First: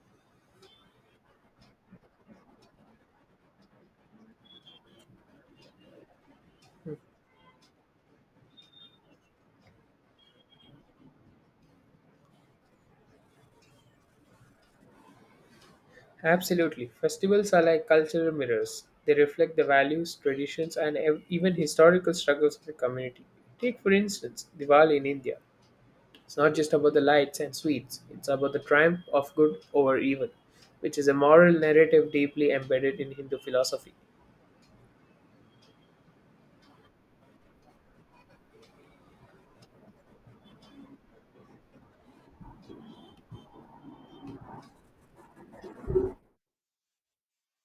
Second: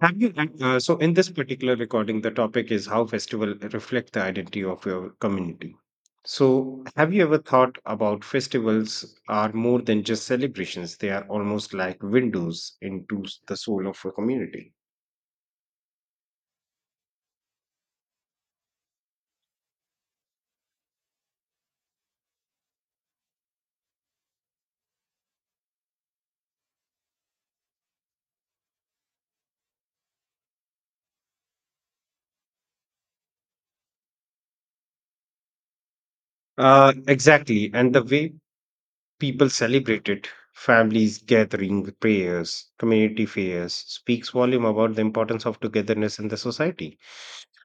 So in this particular recording, the topic is how festival reflect the identity of your community. So, have you ever thought about festivals are more than just celebrations? They are almost like windows into the soul of a community. Absolutely. Festivals are like cultural mirrors. They reflect the values, traditions, and even historical struggles of the community. Take, for instance, Diwali in India. It's not just about the lights and sweets, it's about the triumph of good over evil, which is a moral narrative deeply embedded in Hindu philosophy. Exactly. And the way people celebrate it, families gathering, prayers, community fairs, speaks volume about the importance of togetherness in the society.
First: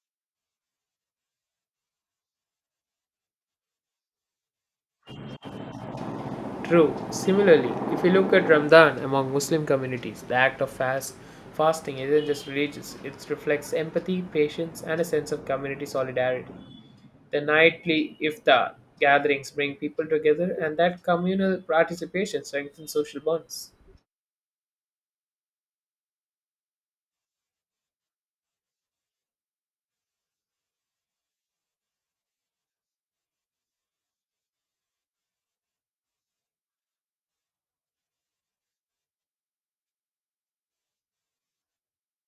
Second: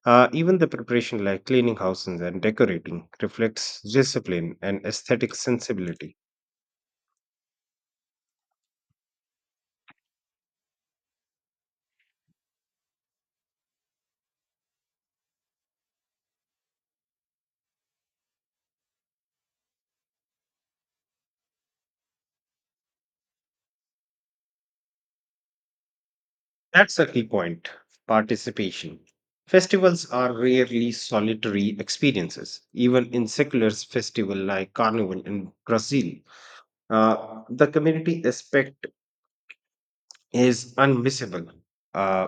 Even the preparation, like cleaning houses and decorating, reflects discipline and aesthetic sensibility. True. Similarly, if you look at Ramadan among Muslim communities, the act of fasting isn't just religious, it reflects empathy, patience, and a sense of community solidarity. The nightly iftar gatherings bring people together, and that communal participation strengthens social bonds. That's a key point participation. Festivals are rarely solitary experiences. Even in secular festival like Carnival in Brazil, the community aspect is unmissable. Uh,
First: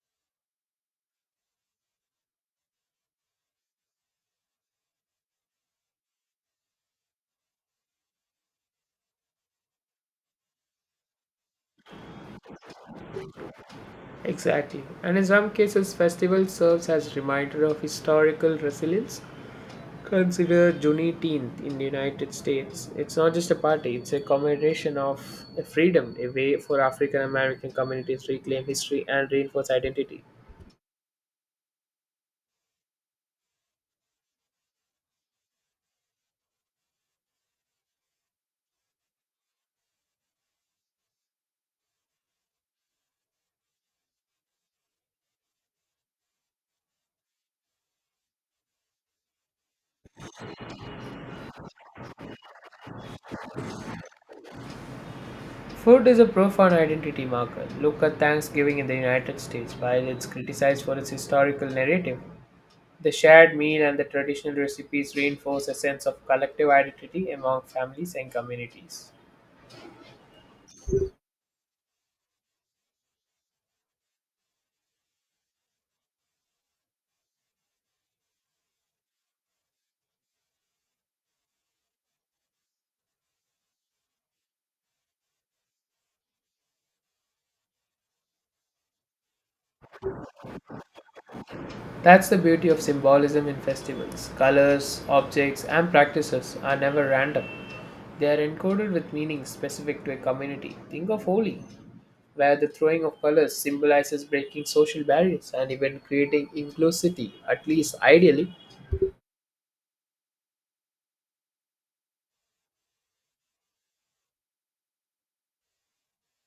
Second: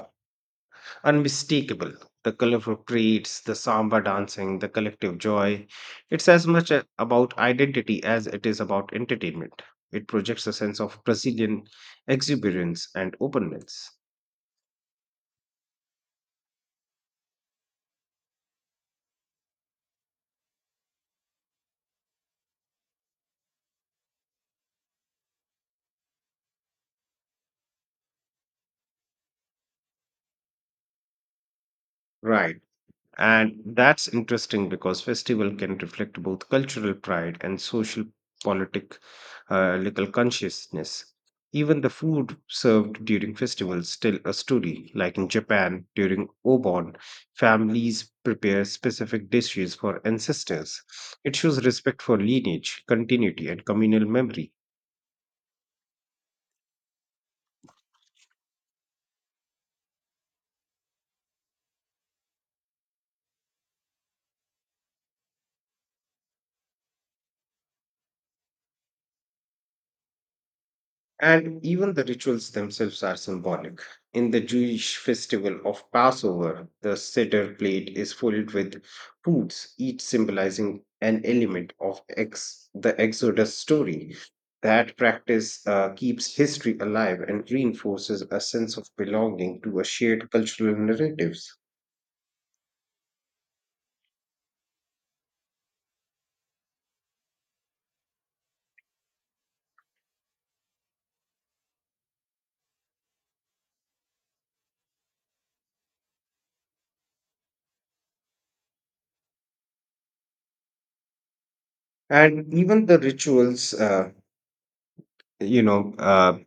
unmistakable. The colorful parades, the samba dancing, the collective joy. It's as much about identity as it is about entertainment. It projects a sense of Brazilian exuberance and openness. Exactly. And in some cases, festival serves as reminder of historical resilience. Consider Juneteenth in the United States. It's not just a party, it's a commemoration of a freedom, a way for African American communities to reclaim history and reinforce identity. Right. And that's interesting because festival can reflect both cultural pride and social politic local consciousness. Even the food served during festivals tell a story. Like in Japan, during Obon, families prepare specific dishes for ancestors. It shows respect for lineage, continuity, and communal memory. Food is a profound identity marker. Look at Thanksgiving in the United States. While it's criticized for its historical narrative, the shared meal and the traditional recipes reinforce a sense of collective identity among families and communities. And even the rituals themselves are symbolic. In the Jewish festival of Passover, the Seder plate is filled with foods, each symbolizing an element of the Exodus story. That practice keeps history alive and reinforces a sense of belonging to a shared cultural narratives. That's the beauty of symbolism in festivals. Colors, objects, and practices are never random. They are encoded with meanings specific to a community. Think of Holi, where the throwing of colors symbolizes breaking social barriers and even creating inclusivity, at least ideally. And even the rituals, you know, uh,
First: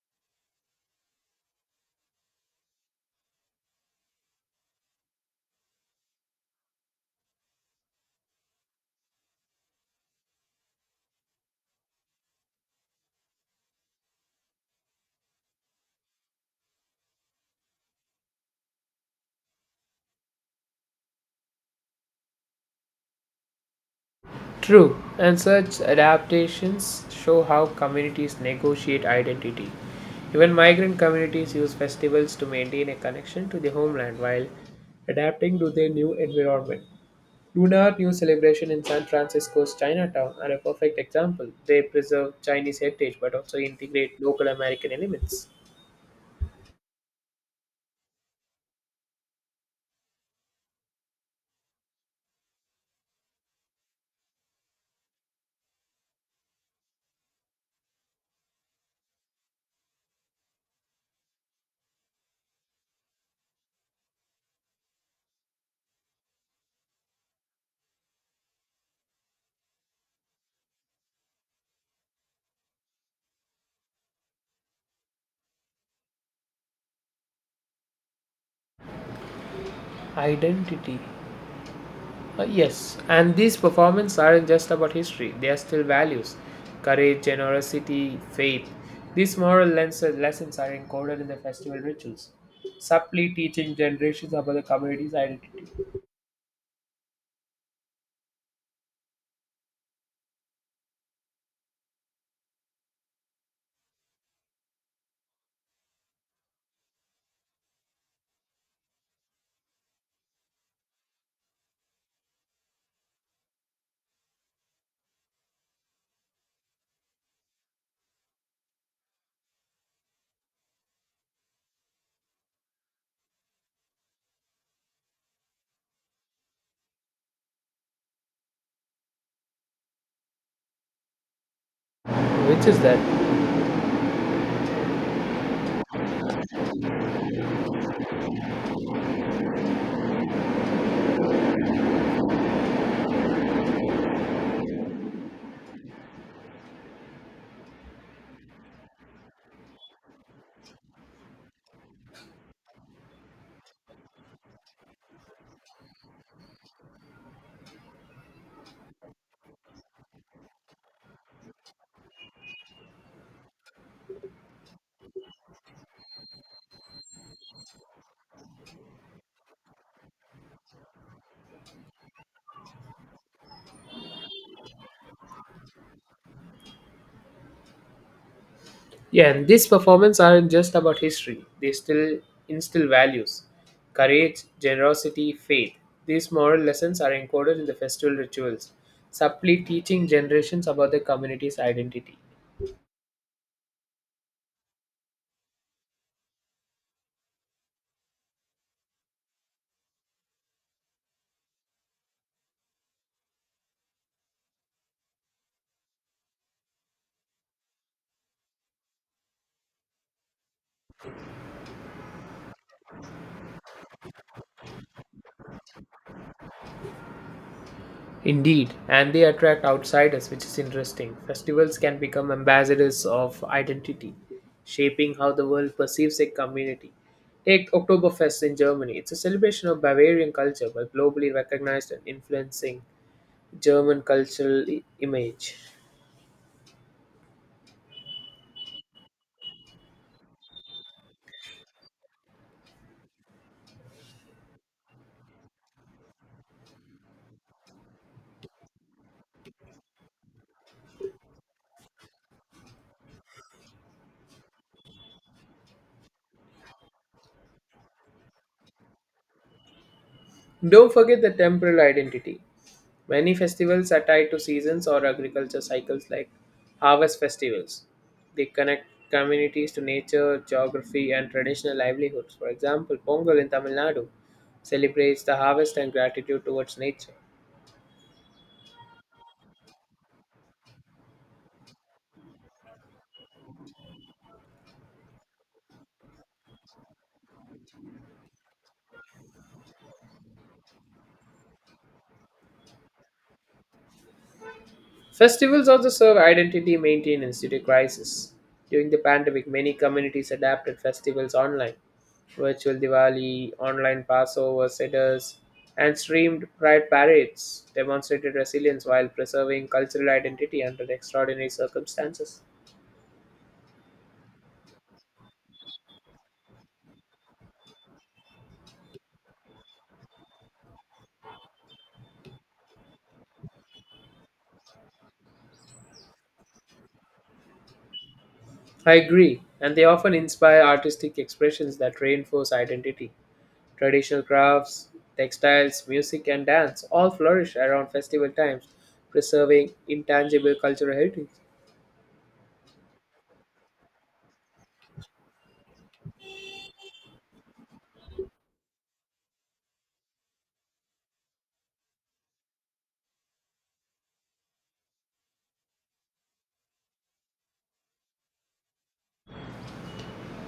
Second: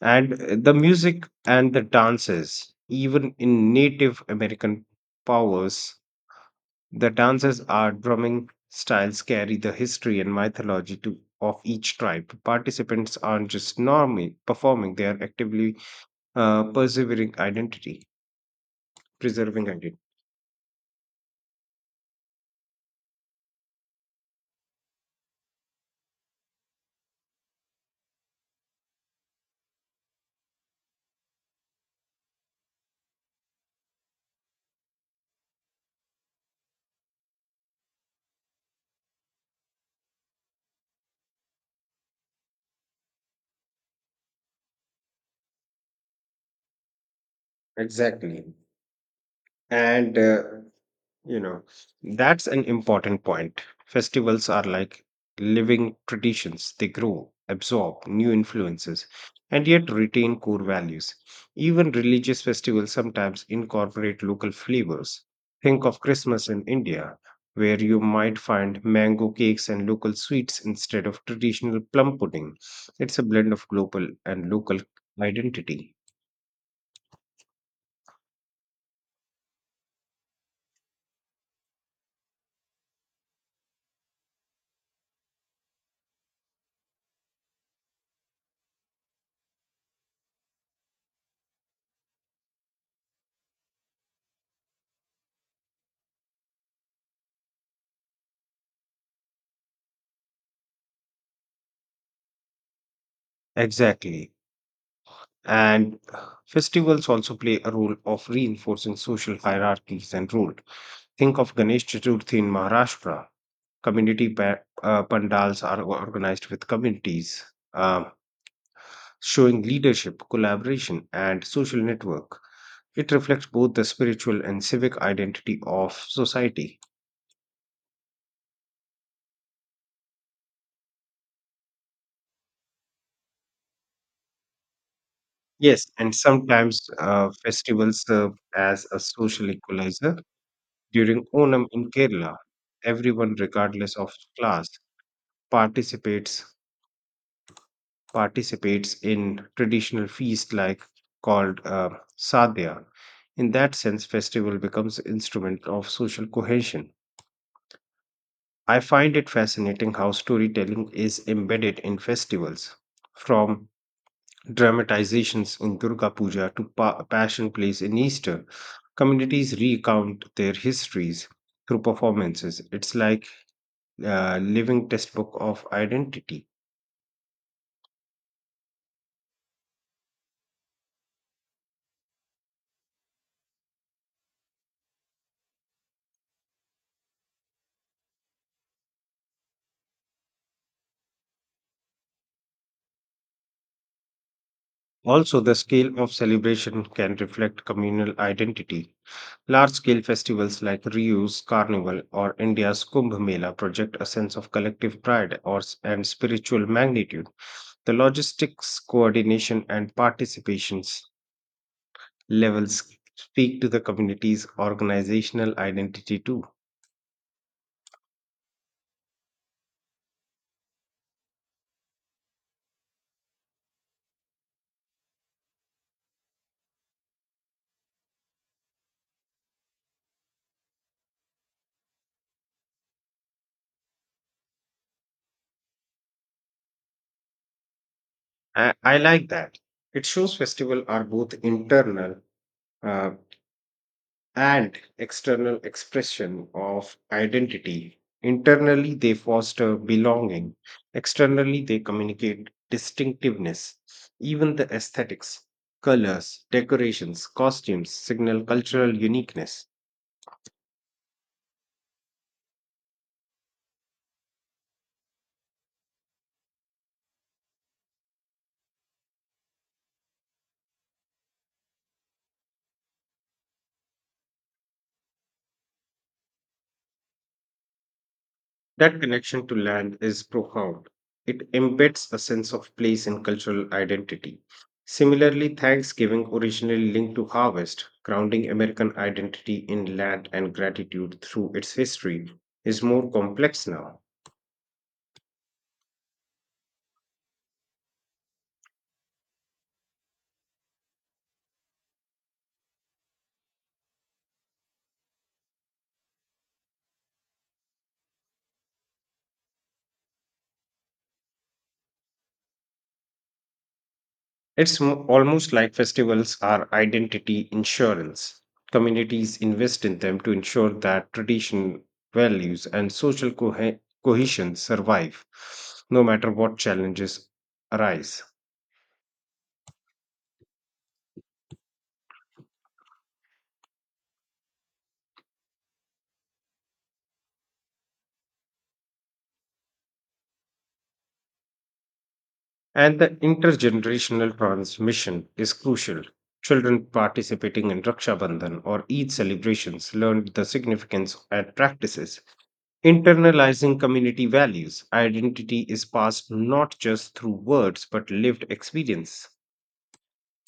and the music and the dances even in native american powers the dances are drumming styles carry the history and mythology to, of each tribe participants aren't just normally performing they are actively persevering identity preserving identity True, and such adaptations show how communities negotiate identity. Even migrant communities use festivals to maintain a connection to their homeland while adapting to their new environment. Lunar New celebration in San Francisco's Chinatown are a perfect example. They preserve Chinese heritage but also integrate local American elements. exactly and You know, that's an important point. Festivals are like living traditions, they grow, absorb new influences, and yet retain core values. Even religious festivals sometimes incorporate local flavors. Think of Christmas in India, where you might find mango cakes and local sweets instead of traditional plum pudding. It's a blend of global and local identity. Identity. Yes, and these performances aren't just about history, they are still values, courage, generosity, faith. These moral lessons are encoded in the festival rituals, subtly teaching generations about the community's identity. Exactly. And festivals also play a role of reinforcing social hierarchies and rule. Think of Ganesh Chaturthi in Maharashtra. Community pandals are organized with communities, um, showing leadership, collaboration, and social network. It reflects both the spiritual and civic identity of society. Which is that? Yes, and sometimes festivals serve as a social equalizer. During Onam in Kerala, everyone, regardless of class, participates participates in traditional feast like called sadhya. In that sense, festival becomes instrument of social cohesion. I find it fascinating how storytelling is embedded in festivals, from dramatizations in Durga Puja to passion plays in Easter. Communities recount their histories through performances. It's like a living textbook of identity. Yeah, and these performances aren't just about history, they still instill values, courage, generosity, faith. These moral lessons are encoded in the festival rituals, subtly teaching generations about the community's identity. Also, the scale of celebration can reflect communal identity. Large scale festivals like Ryu's Carnival or India's Kumbh Mela project a sense of collective pride and spiritual magnitude. The logistics, coordination, and participations levels speak to the community's organizational identity too. Indeed, and they attract outsiders, which is interesting. Festivals can become ambassadors of identity, shaping how the world perceives a community. Take Oktoberfest in Germany. It's a celebration of Bavarian culture, but globally recognized and influencing German cultural image. I like that. It shows festivals are both internal uh, and external expression of identity. Internally, they foster belonging. Externally, they communicate distinctiveness. Even the aesthetics, colors, decorations, costumes signal cultural uniqueness. Don't forget the temporal identity. Many festivals are tied to seasons or agriculture cycles like harvest festivals. They connect communities to nature, geography, and traditional livelihoods. For example, Pongal in Tamil Nadu celebrates the harvest and gratitude towards nature. That connection to land is profound. It embeds a sense of place and cultural identity. Similarly, Thanksgiving originally linked to harvest, grounding American identity in land and gratitude through its history, is more complex now. Festivals also serve identity maintenance due to crisis. During the pandemic, many communities adapted festivals online. Virtual Diwali, online Passover seders, and streamed pride parades demonstrated resilience while preserving cultural identity under extraordinary circumstances. It's almost like festivals are identity insurance. Communities invest in them to ensure that tradition, values, and social cohesion survive, no matter what challenges arise. I agree, and they often inspire artistic expressions that reinforce identity. Traditional crafts, textiles, music, and dance all flourish around festival times, preserving intangible cultural heritage. And the intergenerational transmission is crucial. Children participating in Raksha Bandhan or Eid celebrations learned the significance and practices. Internalizing community values, identity is passed not just through words but lived experience.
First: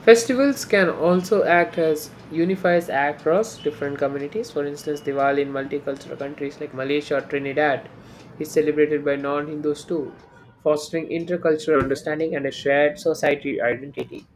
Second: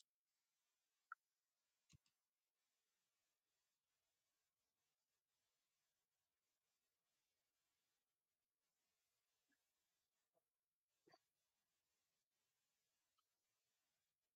Festivals can also act as unifiers across different communities. For instance, Diwali in multicultural countries like Malaysia or Trinidad is celebrated by non Hindus too, fostering intercultural understanding and a shared society identity.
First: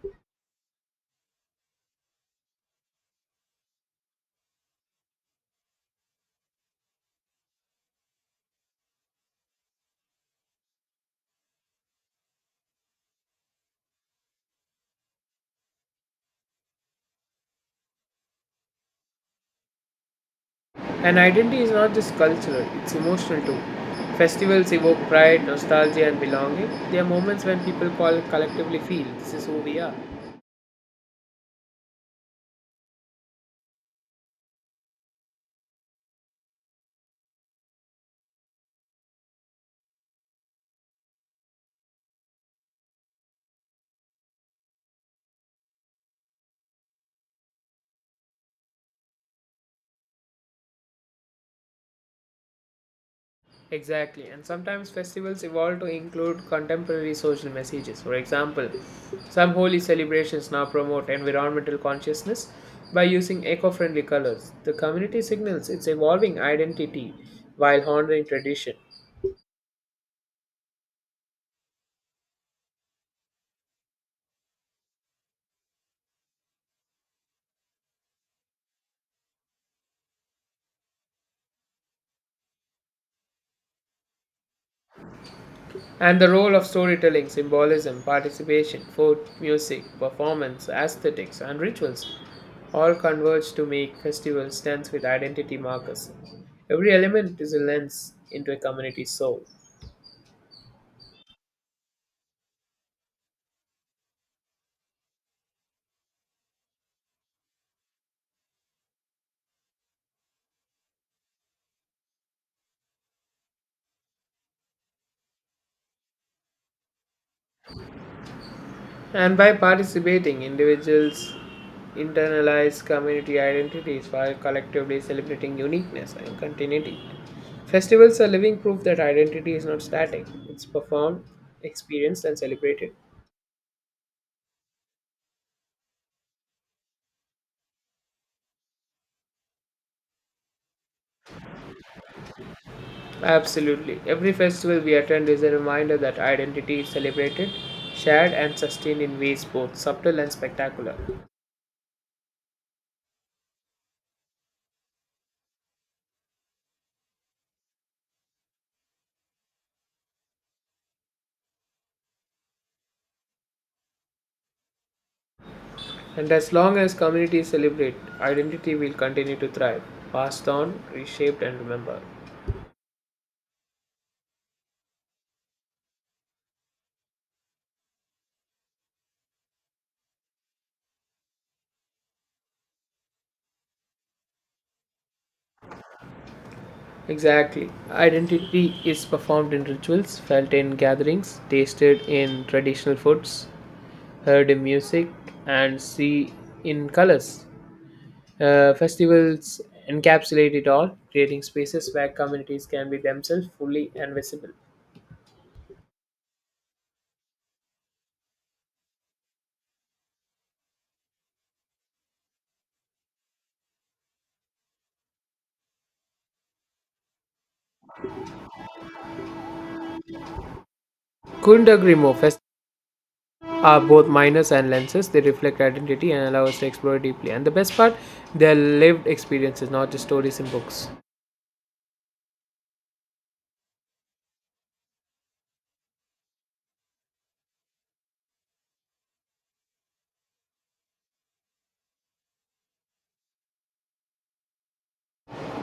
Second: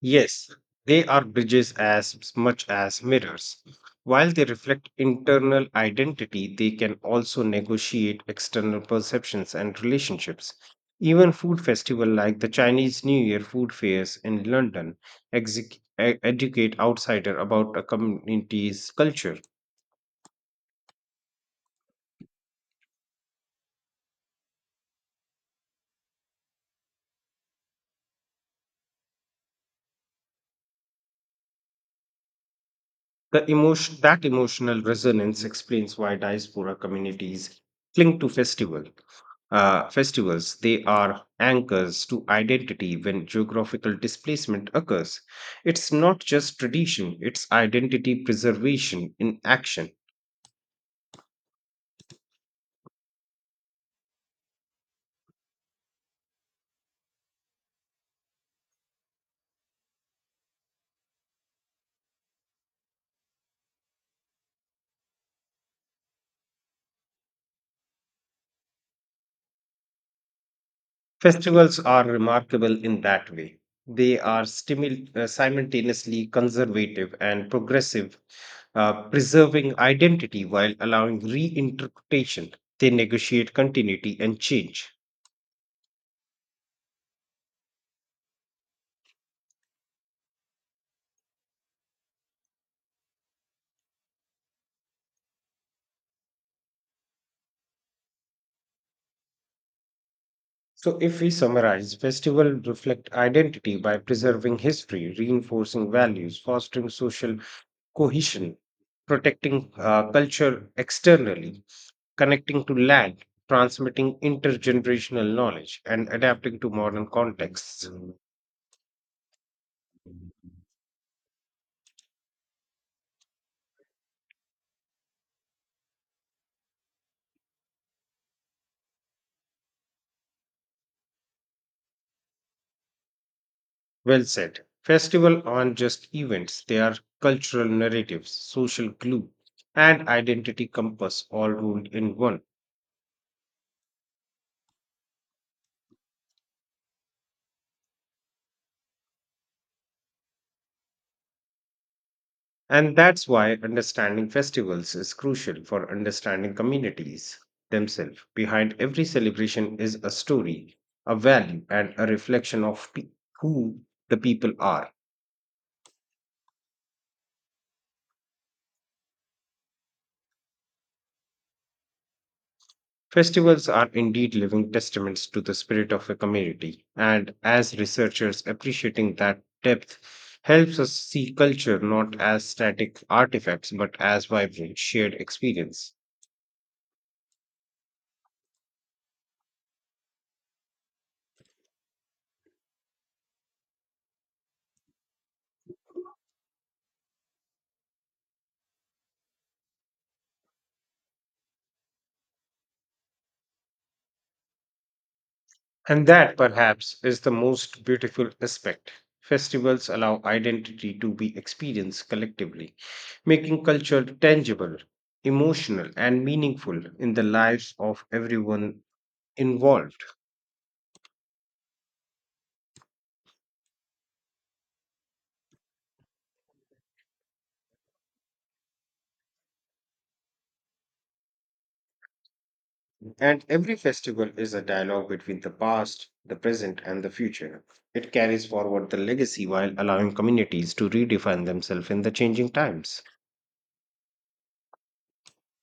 Yes, they are bridges as much as mirrors. While they reflect internal identity, they can also negotiate external perceptions and relationships. Even food festivals like the Chinese New Year food fairs in London exec- educate outsider about a community's culture. And identity is not just cultural, it's emotional too. Festivals evoke pride, nostalgia, and belonging. They are moments when people call collectively feel this is who we are. The emotional resonance explains why diaspora communities cling to festivals. They are anchors to identity when geographical displacement occurs. It's not just tradition, it's identity preservation in action. Exactly, and sometimes festivals evolve to include contemporary social messages. For example, some holy celebrations now promote environmental consciousness by using eco friendly colors. The community signals its evolving identity while honoring tradition. Festivals are remarkable in that way. They are simultaneously conservative and progressive, preserving identity while allowing reinterpretation. They negotiate continuity and change. And the role of storytelling, symbolism, participation, food, music, performance, aesthetics, and rituals all converge to make festivals dance with identity markers. Every element is a lens into a community's soul. So, if we summarize, festivals reflect identity by preserving history, reinforcing values, fostering social cohesion, protecting culture externally, connecting to land, transmitting intergenerational knowledge, and adapting to modern contexts. And by participating, individuals internalize community identities while collectively celebrating uniqueness and continuity. Festivals are living proof that identity is not static, it's performed, experienced, and celebrated. Well said. Festivals aren't just events, they are cultural narratives, social glue, and identity compass all rolled in one. Absolutely. Every festival we attend is a reminder that identity is celebrated, shared, and sustained in ways both subtle and spectacular. And that's why understanding festivals is crucial for understanding communities themselves. Behind every celebration is a story, a value, and a reflection of who the people are. And as long as communities celebrate, identity will continue to thrive, passed on, reshaped, and remembered. Festivals are indeed living testaments to the spirit of a community, and as researchers, appreciating that depth helps us see culture not as static artifacts but as vibrant, shared experience. Exactly. Identity is performed in rituals, felt in gatherings, tasted in traditional foods, heard in music, and see in colors. Festivals encapsulate it all, creating spaces where communities can be themselves fully and visible. And that, perhaps, is the most beautiful aspect. Festivals allow identity to be experienced collectively, making culture tangible, emotional, and meaningful in the lives of everyone involved. Couldn't agree more. Festivals are both minors and lenses. They reflect identity and allow us to explore it deeply. And the best part, they're lived experiences, not just stories in books. And every festival is a dialogue between the past, the present, and the future. It carries forward the legacy while allowing communities to redefine themselves in the changing times.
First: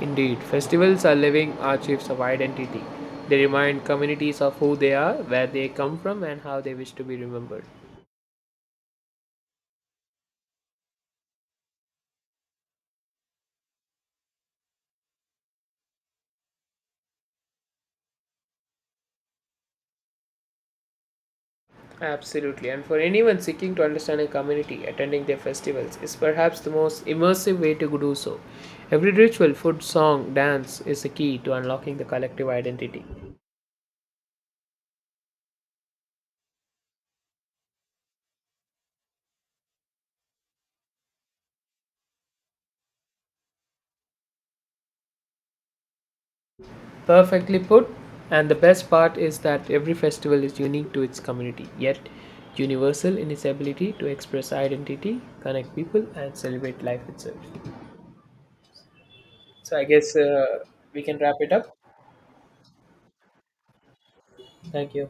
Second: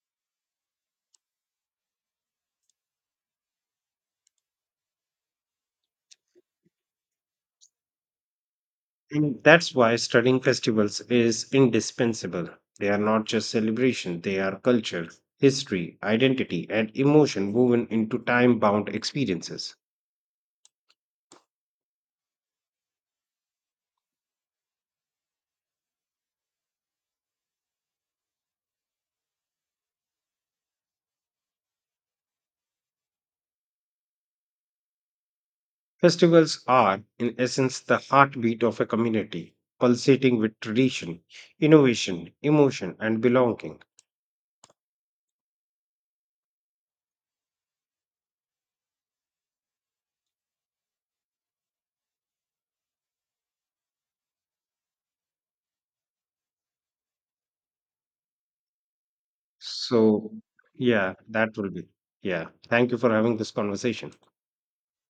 Indeed, festivals are living archives of identity. They remind communities of who they are, where they come from, and how they wish to be remembered. And that's why studying festivals is indispensable. They are not just celebration, they are culture, history, identity, and emotion woven into time bound experiences. Absolutely, and for anyone seeking to understand a community, attending their festivals is perhaps the most immersive way to do so. Every ritual, food, song, dance is the key to unlocking the collective identity. Festivals are, in essence, the heartbeat of a community, pulsating with tradition, innovation, emotion, and belonging. Perfectly put, and the best part is that every festival is unique to its community, yet universal in its ability to express identity, connect people, and celebrate life itself. So I guess So, we yeah, can wrap it that will up. be. Yeah. Thank you for having this conversation. Thank you.